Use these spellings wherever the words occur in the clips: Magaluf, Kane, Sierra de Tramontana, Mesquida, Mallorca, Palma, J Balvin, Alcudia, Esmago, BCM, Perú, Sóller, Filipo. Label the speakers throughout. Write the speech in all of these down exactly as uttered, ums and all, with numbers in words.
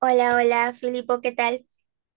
Speaker 1: Hola, hola, Filipo, ¿qué tal?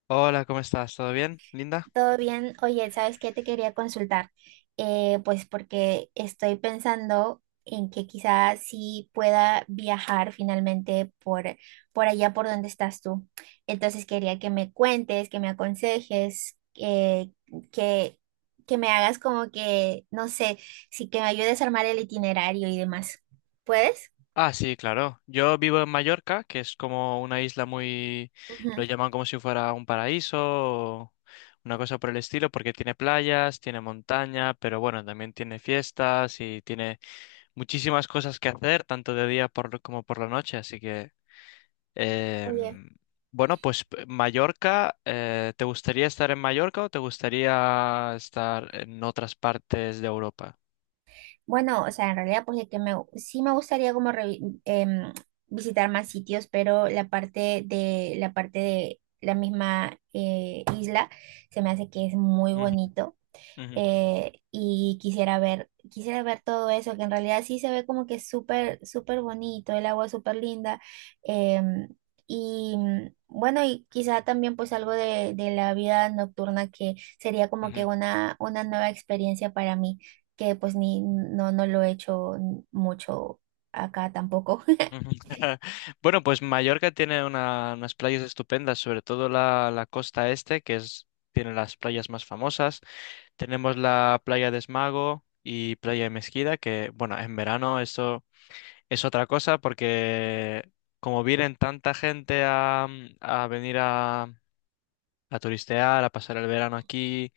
Speaker 2: Hola, ¿cómo estás? ¿Todo bien, Linda?
Speaker 1: ¿Todo bien? Oye, ¿sabes qué te quería consultar? Eh, pues porque estoy pensando en que quizás sí pueda viajar finalmente por, por allá por donde estás tú. Entonces quería que me cuentes, que me aconsejes, eh, que, que me hagas como que, no sé, sí que me ayudes a armar el itinerario y demás. ¿Puedes?
Speaker 2: Ah, sí, claro. Yo vivo en Mallorca, que es como una isla muy. Lo
Speaker 1: Ujú.
Speaker 2: llaman como si fuera un paraíso o una cosa por el estilo, porque tiene playas, tiene montaña, pero bueno, también tiene fiestas y tiene muchísimas cosas que hacer, tanto de día por, como por la noche. Así que,
Speaker 1: Oye.
Speaker 2: em, bueno, pues p- Mallorca, eh, ¿te gustaría estar en Mallorca o te gustaría estar en otras partes de Europa?
Speaker 1: Bueno, o sea, en realidad pues de que me, sí me gustaría como revi- em, visitar más sitios, pero la parte de la parte de la misma eh, isla se me hace que es muy
Speaker 2: Ujú,
Speaker 1: bonito,
Speaker 2: ujú,
Speaker 1: eh, y quisiera ver, quisiera ver todo eso, que en realidad sí se ve como que es súper, súper bonito, el agua es súper linda. em, y mm, bueno, y quizá también pues algo de, de la vida nocturna que sería como que
Speaker 2: ujú.
Speaker 1: una, una nueva experiencia para mí, que pues ni, no, no lo he hecho mucho acá tampoco.
Speaker 2: Ujú. Bueno, pues Mallorca tiene una- unas playas estupendas, sobre todo la, la costa este, que es, tiene las playas más famosas. Tenemos la playa de Esmago y playa de Mesquida, que bueno, en verano eso es otra cosa porque como vienen tanta gente a, a venir a, a turistear, a pasar el verano aquí,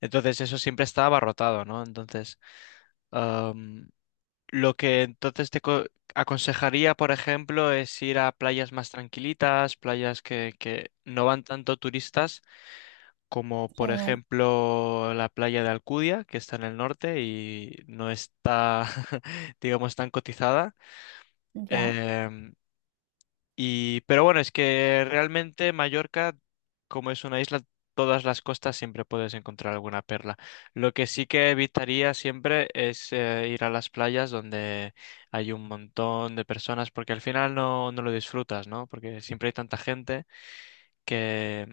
Speaker 2: entonces eso siempre está abarrotado, ¿no? Entonces. Lo que entonces te co- aconsejaría, por ejemplo, es ir a playas más tranquilitas, playas que, que no van tanto turistas, como por
Speaker 1: Genial,
Speaker 2: ejemplo la playa de Alcudia, que está en el norte y no está, digamos, tan cotizada.
Speaker 1: ya.
Speaker 2: Em, y, pero bueno, es que realmente Mallorca, como es una isla, todas las costas siempre puedes encontrar alguna perla. Lo que sí que evitaría siempre es eh, ir a las playas donde hay un montón de personas, porque al final no, no lo disfrutas, ¿no? Porque siempre hay tanta gente que,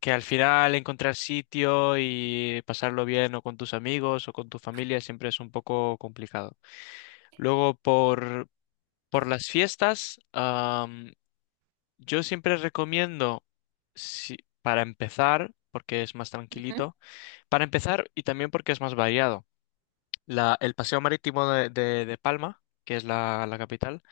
Speaker 2: que al final encontrar sitio y pasarlo bien o con tus amigos o con tu familia siempre es un poco complicado. Luego, por, por las fiestas. Yo siempre recomiendo, si- para empezar, porque es más
Speaker 1: Ujú.
Speaker 2: tranquilito, para empezar y también porque es más variado. La- el paseo marítimo de, de- de Palma, que es la, la capital,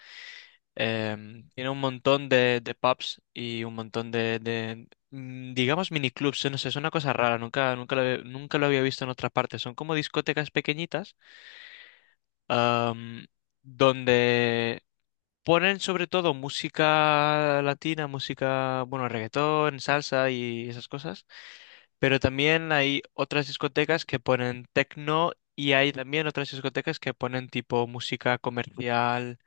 Speaker 2: em, tiene un montón de, de pubs y un montón de, de, mm, digamos, miniclubs. No sé, es una cosa rara, nunca, nunca lo, había- nunca lo había visto en otra parte. Son como discotecas pequeñitas, am, donde ponen sobre todo música latina, música, bueno, reggaetón, salsa y esas cosas, pero también hay otras discotecas que ponen techno y hay también otras discotecas que ponen tipo música comercial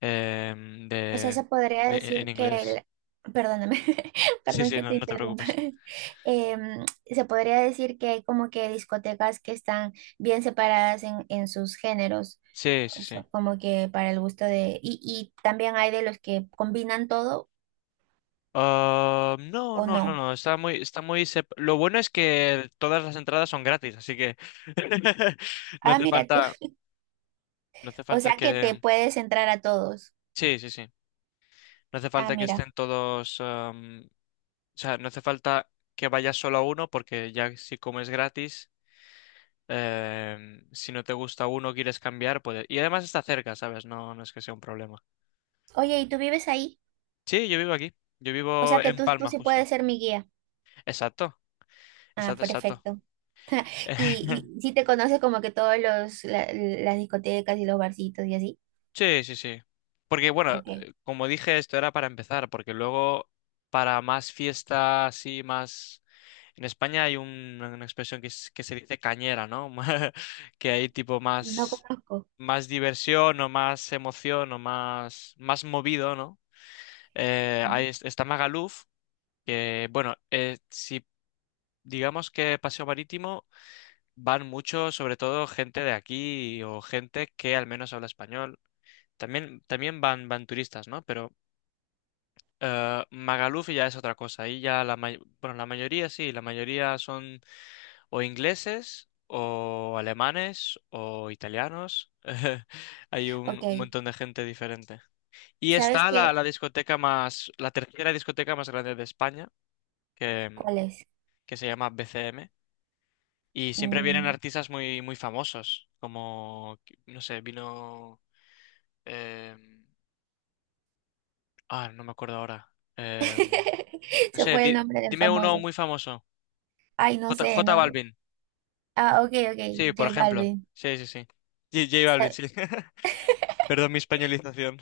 Speaker 2: em,
Speaker 1: O sea, se
Speaker 2: de,
Speaker 1: podría
Speaker 2: de- e, en
Speaker 1: decir que
Speaker 2: inglés.
Speaker 1: el, perdóname,
Speaker 2: Sí,
Speaker 1: perdón
Speaker 2: sí,
Speaker 1: que
Speaker 2: no,
Speaker 1: te
Speaker 2: no te
Speaker 1: interrumpa.
Speaker 2: preocupes.
Speaker 1: Em, se podría decir que hay como que discotecas que están bien separadas en, en sus géneros,
Speaker 2: Sí, sí,
Speaker 1: o sea,
Speaker 2: sí.
Speaker 1: como que para el gusto de, y, y también hay de los que combinan todo
Speaker 2: Ah, no,
Speaker 1: o
Speaker 2: no, no,
Speaker 1: no.
Speaker 2: no, está muy, está muy... sep- lo bueno es que todas las entradas son gratis, así que no
Speaker 1: Ah,
Speaker 2: hace
Speaker 1: mira tú.
Speaker 2: falta, no hace
Speaker 1: O
Speaker 2: falta
Speaker 1: sea que
Speaker 2: que...
Speaker 1: te puedes entrar a todos.
Speaker 2: Sí, sí, sí. No hace
Speaker 1: Ah,
Speaker 2: falta que
Speaker 1: mira.
Speaker 2: estén todos, am, o sea, no hace falta que vayas solo a uno porque ya si comes gratis, em, si no te gusta uno, quieres cambiar, puedes. Y además está cerca, ¿sabes? No, no es que sea un problema.
Speaker 1: Oye, ¿y tú vives ahí?
Speaker 2: Sí, yo vivo aquí. Yo
Speaker 1: O
Speaker 2: vivo
Speaker 1: sea que
Speaker 2: en
Speaker 1: tú, tú
Speaker 2: Palma,
Speaker 1: sí
Speaker 2: justo.
Speaker 1: puedes ser mi guía.
Speaker 2: Exacto,
Speaker 1: Ah,
Speaker 2: exacto, exacto.
Speaker 1: perfecto. Y, y sí te conoces como que todos los la- las discotecas y los barcitos y así.
Speaker 2: Sí, sí, sí. Porque bueno,
Speaker 1: Ok,
Speaker 2: eh, como dije, esto era para empezar, porque luego para más fiestas así, más. En España hay un- una expresión que, es- que se dice cañera, ¿no? Que hay tipo
Speaker 1: no
Speaker 2: más,
Speaker 1: conozco.
Speaker 2: más diversión o más emoción o más, más movido, ¿no? Eh,
Speaker 1: Mm.
Speaker 2: ahí es- está Magaluf, que bueno, eh, si digamos que Paseo Marítimo van mucho, sobre todo gente de aquí o gente que al menos habla español. También, también van, van turistas, ¿no? Pero eh, Magaluf ya es otra cosa. Ahí ya la, may- bueno, la mayoría sí, la mayoría son o ingleses o alemanes o italianos. Hay un,
Speaker 1: Ok,
Speaker 2: un montón de gente diferente. Y
Speaker 1: ¿sabes
Speaker 2: está la,
Speaker 1: qué?
Speaker 2: la discoteca más, la tercera discoteca más grande de España, que,
Speaker 1: ¿Cuál es?
Speaker 2: que se llama B C M. Y siempre vienen
Speaker 1: Mm.
Speaker 2: artistas muy, muy famosos, como, no sé, vino. em, ah, no me acuerdo ahora. em, No
Speaker 1: Se
Speaker 2: sé,
Speaker 1: fue el
Speaker 2: di-
Speaker 1: nombre del
Speaker 2: dime uno
Speaker 1: famoso.
Speaker 2: muy famoso.
Speaker 1: Ay, no
Speaker 2: J,
Speaker 1: sé,
Speaker 2: J
Speaker 1: no.
Speaker 2: Balvin.
Speaker 1: Ah, ok, ok,
Speaker 2: Sí, por
Speaker 1: J
Speaker 2: ejemplo.
Speaker 1: Balvin.
Speaker 2: Sí, sí, sí. J, J Balvin,
Speaker 1: Sa-
Speaker 2: sí. Perdón mi españolización.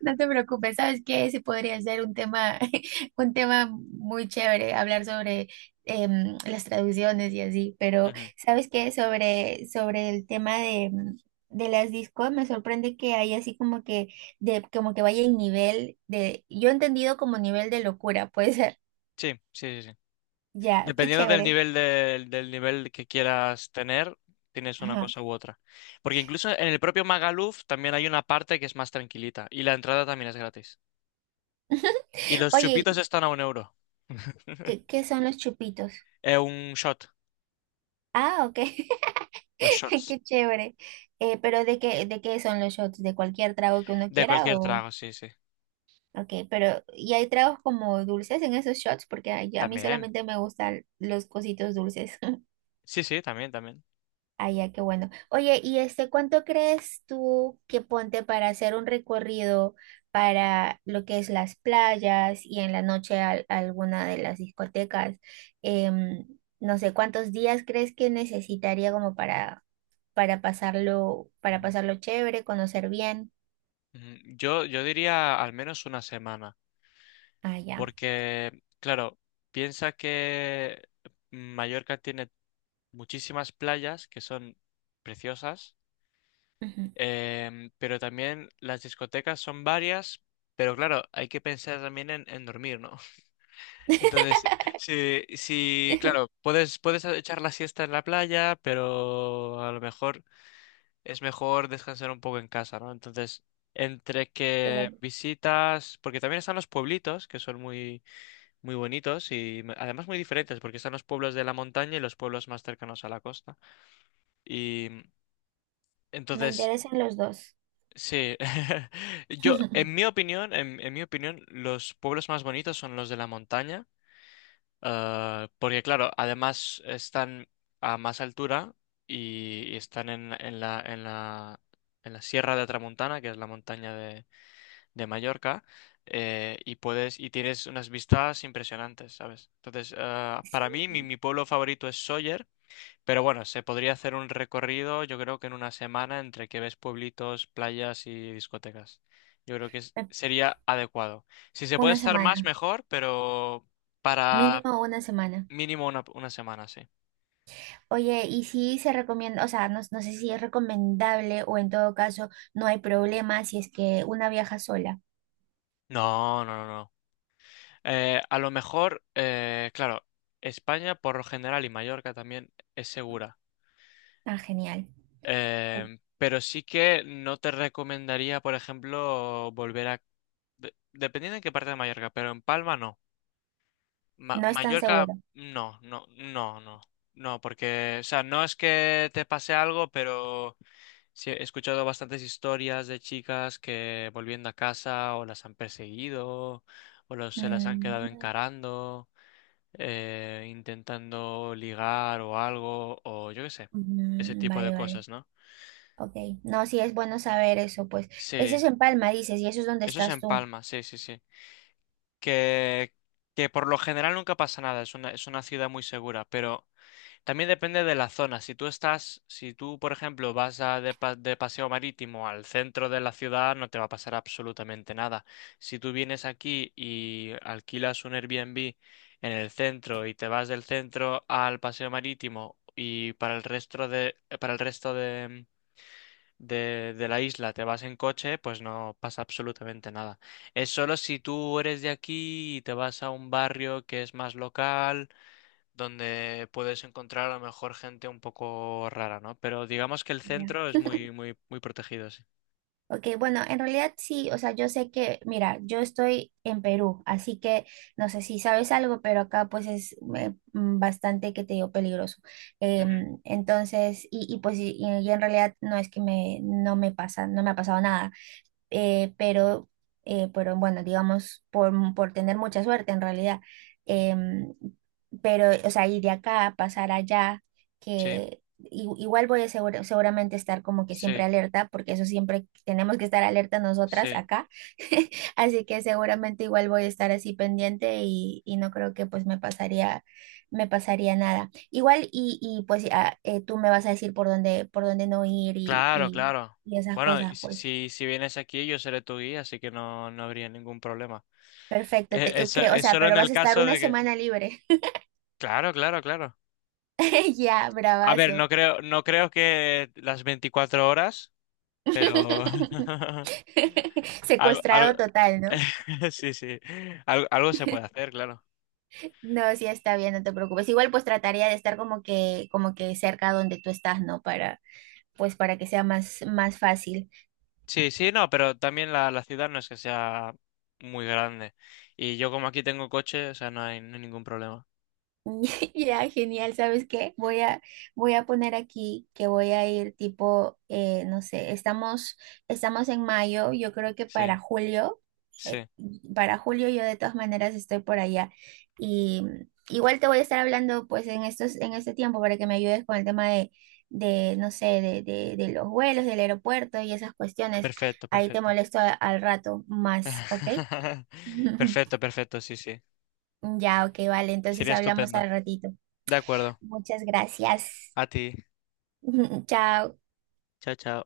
Speaker 1: No te preocupes, sabes que ese podría ser un tema, un tema muy chévere, hablar sobre em, las traducciones y así, pero
Speaker 2: Ujú.
Speaker 1: sabes que sobre, sobre el tema de, mm, de las discos, me sorprende que hay así como que, de, como que vaya en nivel de, yo he entendido como nivel de locura, puede ser.
Speaker 2: Sí, sí, sí, sí.
Speaker 1: Ya, qué
Speaker 2: Dependiendo del
Speaker 1: chévere.
Speaker 2: nivel del del nivel que quieras tener, tienes una
Speaker 1: Ajá.
Speaker 2: cosa u otra. Porque incluso en el propio Magaluf también hay una parte que es más tranquilita y la entrada también es gratis. Y los
Speaker 1: Oye,
Speaker 2: chupitos están a un euro.
Speaker 1: ¿qué, ¿qué son los chupitos?
Speaker 2: Eh, un shot,
Speaker 1: Ah, ok,
Speaker 2: los shots.
Speaker 1: qué chévere. Eh, pero ¿de qué, ¿de qué son los shots? ¿De cualquier trago que uno
Speaker 2: De
Speaker 1: quiera
Speaker 2: cualquier
Speaker 1: o...?
Speaker 2: trago, sí, sí.
Speaker 1: Ok, pero ¿y hay tragos como dulces en esos shots? Porque a, yo- a mí
Speaker 2: También.
Speaker 1: solamente me gustan los cositos dulces.
Speaker 2: Sí, sí, también, también.
Speaker 1: Ah, ya, qué bueno. Oye, ¿y este cuánto crees tú que ponte para hacer un recorrido para lo que es las playas y en la noche al- alguna de las discotecas? Em, no sé, ¿cuántos días crees que necesitaría como para, para pasarlo, para
Speaker 2: Ujú,
Speaker 1: pasarlo chévere, conocer bien?
Speaker 2: ujú. Yo, yo diría al menos una semana,
Speaker 1: Ah, ya.
Speaker 2: porque, claro, piensa que Mallorca tiene muchísimas playas que son preciosas,
Speaker 1: Ujú.
Speaker 2: em, pero también las discotecas son varias, pero claro, hay que pensar también en, en dormir, ¿no? Entonces, sí, sí, claro, puedes, puedes echar la siesta en la playa, pero a lo mejor es mejor descansar un poco en casa, ¿no? Entonces, entre que
Speaker 1: Claro.
Speaker 2: visitas, porque también están los pueblitos, que son muy, muy bonitos y me- además muy diferentes, porque están los pueblos de la montaña y los pueblos más cercanos a la costa. Y
Speaker 1: Me
Speaker 2: entonces,
Speaker 1: interesan los dos.
Speaker 2: sí, yo, en mi opinión, en en mi opinión, los pueblos más bonitos son los de la montaña. Eh, porque claro, además están a más altura y, y están en, en la, en la, en la Sierra de Tramontana, que es la montaña de, de Mallorca, eh, y puedes, y tienes unas vistas impresionantes, ¿sabes? Entonces, eh,
Speaker 1: Sí,
Speaker 2: para mí, mi, mi pueblo favorito es Sóller, pero bueno, se podría hacer un recorrido, yo creo que en una semana, entre que ves pueblitos, playas y discotecas. Yo creo que es-
Speaker 1: eh,
Speaker 2: sería adecuado. Si se puede
Speaker 1: una
Speaker 2: estar más,
Speaker 1: semana,
Speaker 2: mejor, pero. Para
Speaker 1: mínimo una semana.
Speaker 2: mínimo una, una semana, sí.
Speaker 1: Oye, y si se recomienda, o sea, no, no sé si es recomendable o en todo caso no hay problema si es que una viaja sola.
Speaker 2: No, no, no, no. Eh, a lo mejor, eh, claro, España por lo general y Mallorca también es segura.
Speaker 1: Ah, genial.
Speaker 2: Eh, pero sí que no te recomendaría, por ejemplo, volver a. De- dependiendo en qué parte de Mallorca, pero en Palma no. Ma-
Speaker 1: No es tan
Speaker 2: Mallorca
Speaker 1: seguro.
Speaker 2: no, no, no, no. No, porque, o sea, no es que te pase algo, pero. Sí, he escuchado bastantes historias de chicas que volviendo a casa o las han perseguido o los, se las han quedado
Speaker 1: Mm,
Speaker 2: encarando, eh, intentando ligar o algo, o yo qué sé, ese
Speaker 1: mm,
Speaker 2: tipo de
Speaker 1: vale, vale.
Speaker 2: cosas, ¿no?
Speaker 1: Ok. No, sí es bueno saber eso, pues. Eso
Speaker 2: Sí,
Speaker 1: es en Palma, dices, y eso es donde
Speaker 2: eso es
Speaker 1: estás
Speaker 2: en
Speaker 1: tú.
Speaker 2: Palma, sí, sí, sí. Que, que por lo general nunca pasa nada, es una, es una ciudad muy segura, pero también depende de la zona. Si tú estás, si tú, por ejemplo, vas a de, pa- de paseo marítimo al centro de la ciudad, no te va a pasar absolutamente nada. Si tú vienes aquí y alquilas un Airbnb en el centro y te vas del centro al paseo marítimo y para el resto de, para el resto de, de, de la isla te vas en coche, pues no pasa absolutamente nada. Es solo si tú eres de aquí y te vas a un barrio que es más local donde puedes encontrar a lo mejor gente un poco rara, ¿no? Pero digamos que el
Speaker 1: Ya.
Speaker 2: centro es muy, muy, muy protegido, sí.
Speaker 1: Ok, bueno, en realidad sí, o sea, yo sé que, mira, yo estoy en Perú, así que no sé si sabes algo, pero acá pues es eh, mm, bastante, que te digo, peligroso.
Speaker 2: Ujú,
Speaker 1: Em, entonces, y, y pues y, y en realidad no es que me, no me pasa, no me ha pasado nada, eh, pero, eh, pero bueno, digamos, por, por tener mucha suerte en realidad. Em, pero, o sea, ir de acá, a pasar allá,
Speaker 2: sí,
Speaker 1: que i- igual voy a segura- seguramente estar como que siempre
Speaker 2: sí,
Speaker 1: alerta, porque eso siempre tenemos que estar alerta nosotras
Speaker 2: sí.
Speaker 1: acá. Así que seguramente igual voy a estar así pendiente y, y no creo que pues me pasaría, me pasaría nada. Igual y, y pues ah, eh, tú me vas a decir por dónde, por dónde no ir y,
Speaker 2: Claro,
Speaker 1: y,
Speaker 2: claro.
Speaker 1: y esas
Speaker 2: Bueno, y
Speaker 1: cosas,
Speaker 2: si,
Speaker 1: pues.
Speaker 2: si si vienes aquí, yo seré tu guía, así que no, no habría ningún problema.
Speaker 1: Perfecto,
Speaker 2: Eh,
Speaker 1: te- ok,
Speaker 2: eso
Speaker 1: o
Speaker 2: es
Speaker 1: sea,
Speaker 2: solo
Speaker 1: pero
Speaker 2: en
Speaker 1: vas
Speaker 2: el
Speaker 1: a estar
Speaker 2: caso
Speaker 1: una
Speaker 2: de que.
Speaker 1: semana libre.
Speaker 2: Claro, claro, claro.
Speaker 1: Ya,
Speaker 2: A ver,
Speaker 1: bravazo.
Speaker 2: no creo, no creo que las veinticuatro horas, pero algo, algo...
Speaker 1: Secuestrado total, ¿no?
Speaker 2: sí, sí, algo, algo se puede hacer, claro.
Speaker 1: No, sí está bien, no te preocupes. Igual pues trataría de estar como que, como que cerca donde tú estás, ¿no? Para, pues para que sea más, más fácil.
Speaker 2: Sí, sí, no, pero también la, la ciudad no es que sea muy grande. Y yo como aquí tengo coche, o sea, no, hay, no hay ningún problema.
Speaker 1: Ya, genial, ¿sabes qué? Voy a, voy a poner aquí que voy a ir tipo, eh, no sé, estamos, estamos en mayo, yo creo que
Speaker 2: Sí,
Speaker 1: para julio, eh,
Speaker 2: sí.
Speaker 1: para julio yo de todas maneras estoy por allá. Y mm, igual te voy a estar hablando pues en estos, en este tiempo para que me ayudes con el tema de, de no sé, de, de, de los vuelos, del aeropuerto y esas cuestiones.
Speaker 2: Perfecto,
Speaker 1: Ahí te
Speaker 2: perfecto.
Speaker 1: molesto a- al rato más, ¿ok?
Speaker 2: Perfecto, perfecto, sí, sí.
Speaker 1: Ya, ok, vale, entonces
Speaker 2: Sería
Speaker 1: hablamos al
Speaker 2: estupendo.
Speaker 1: ratito.
Speaker 2: De acuerdo.
Speaker 1: Muchas gracias.
Speaker 2: A ti.
Speaker 1: Chao.
Speaker 2: Chao, chao.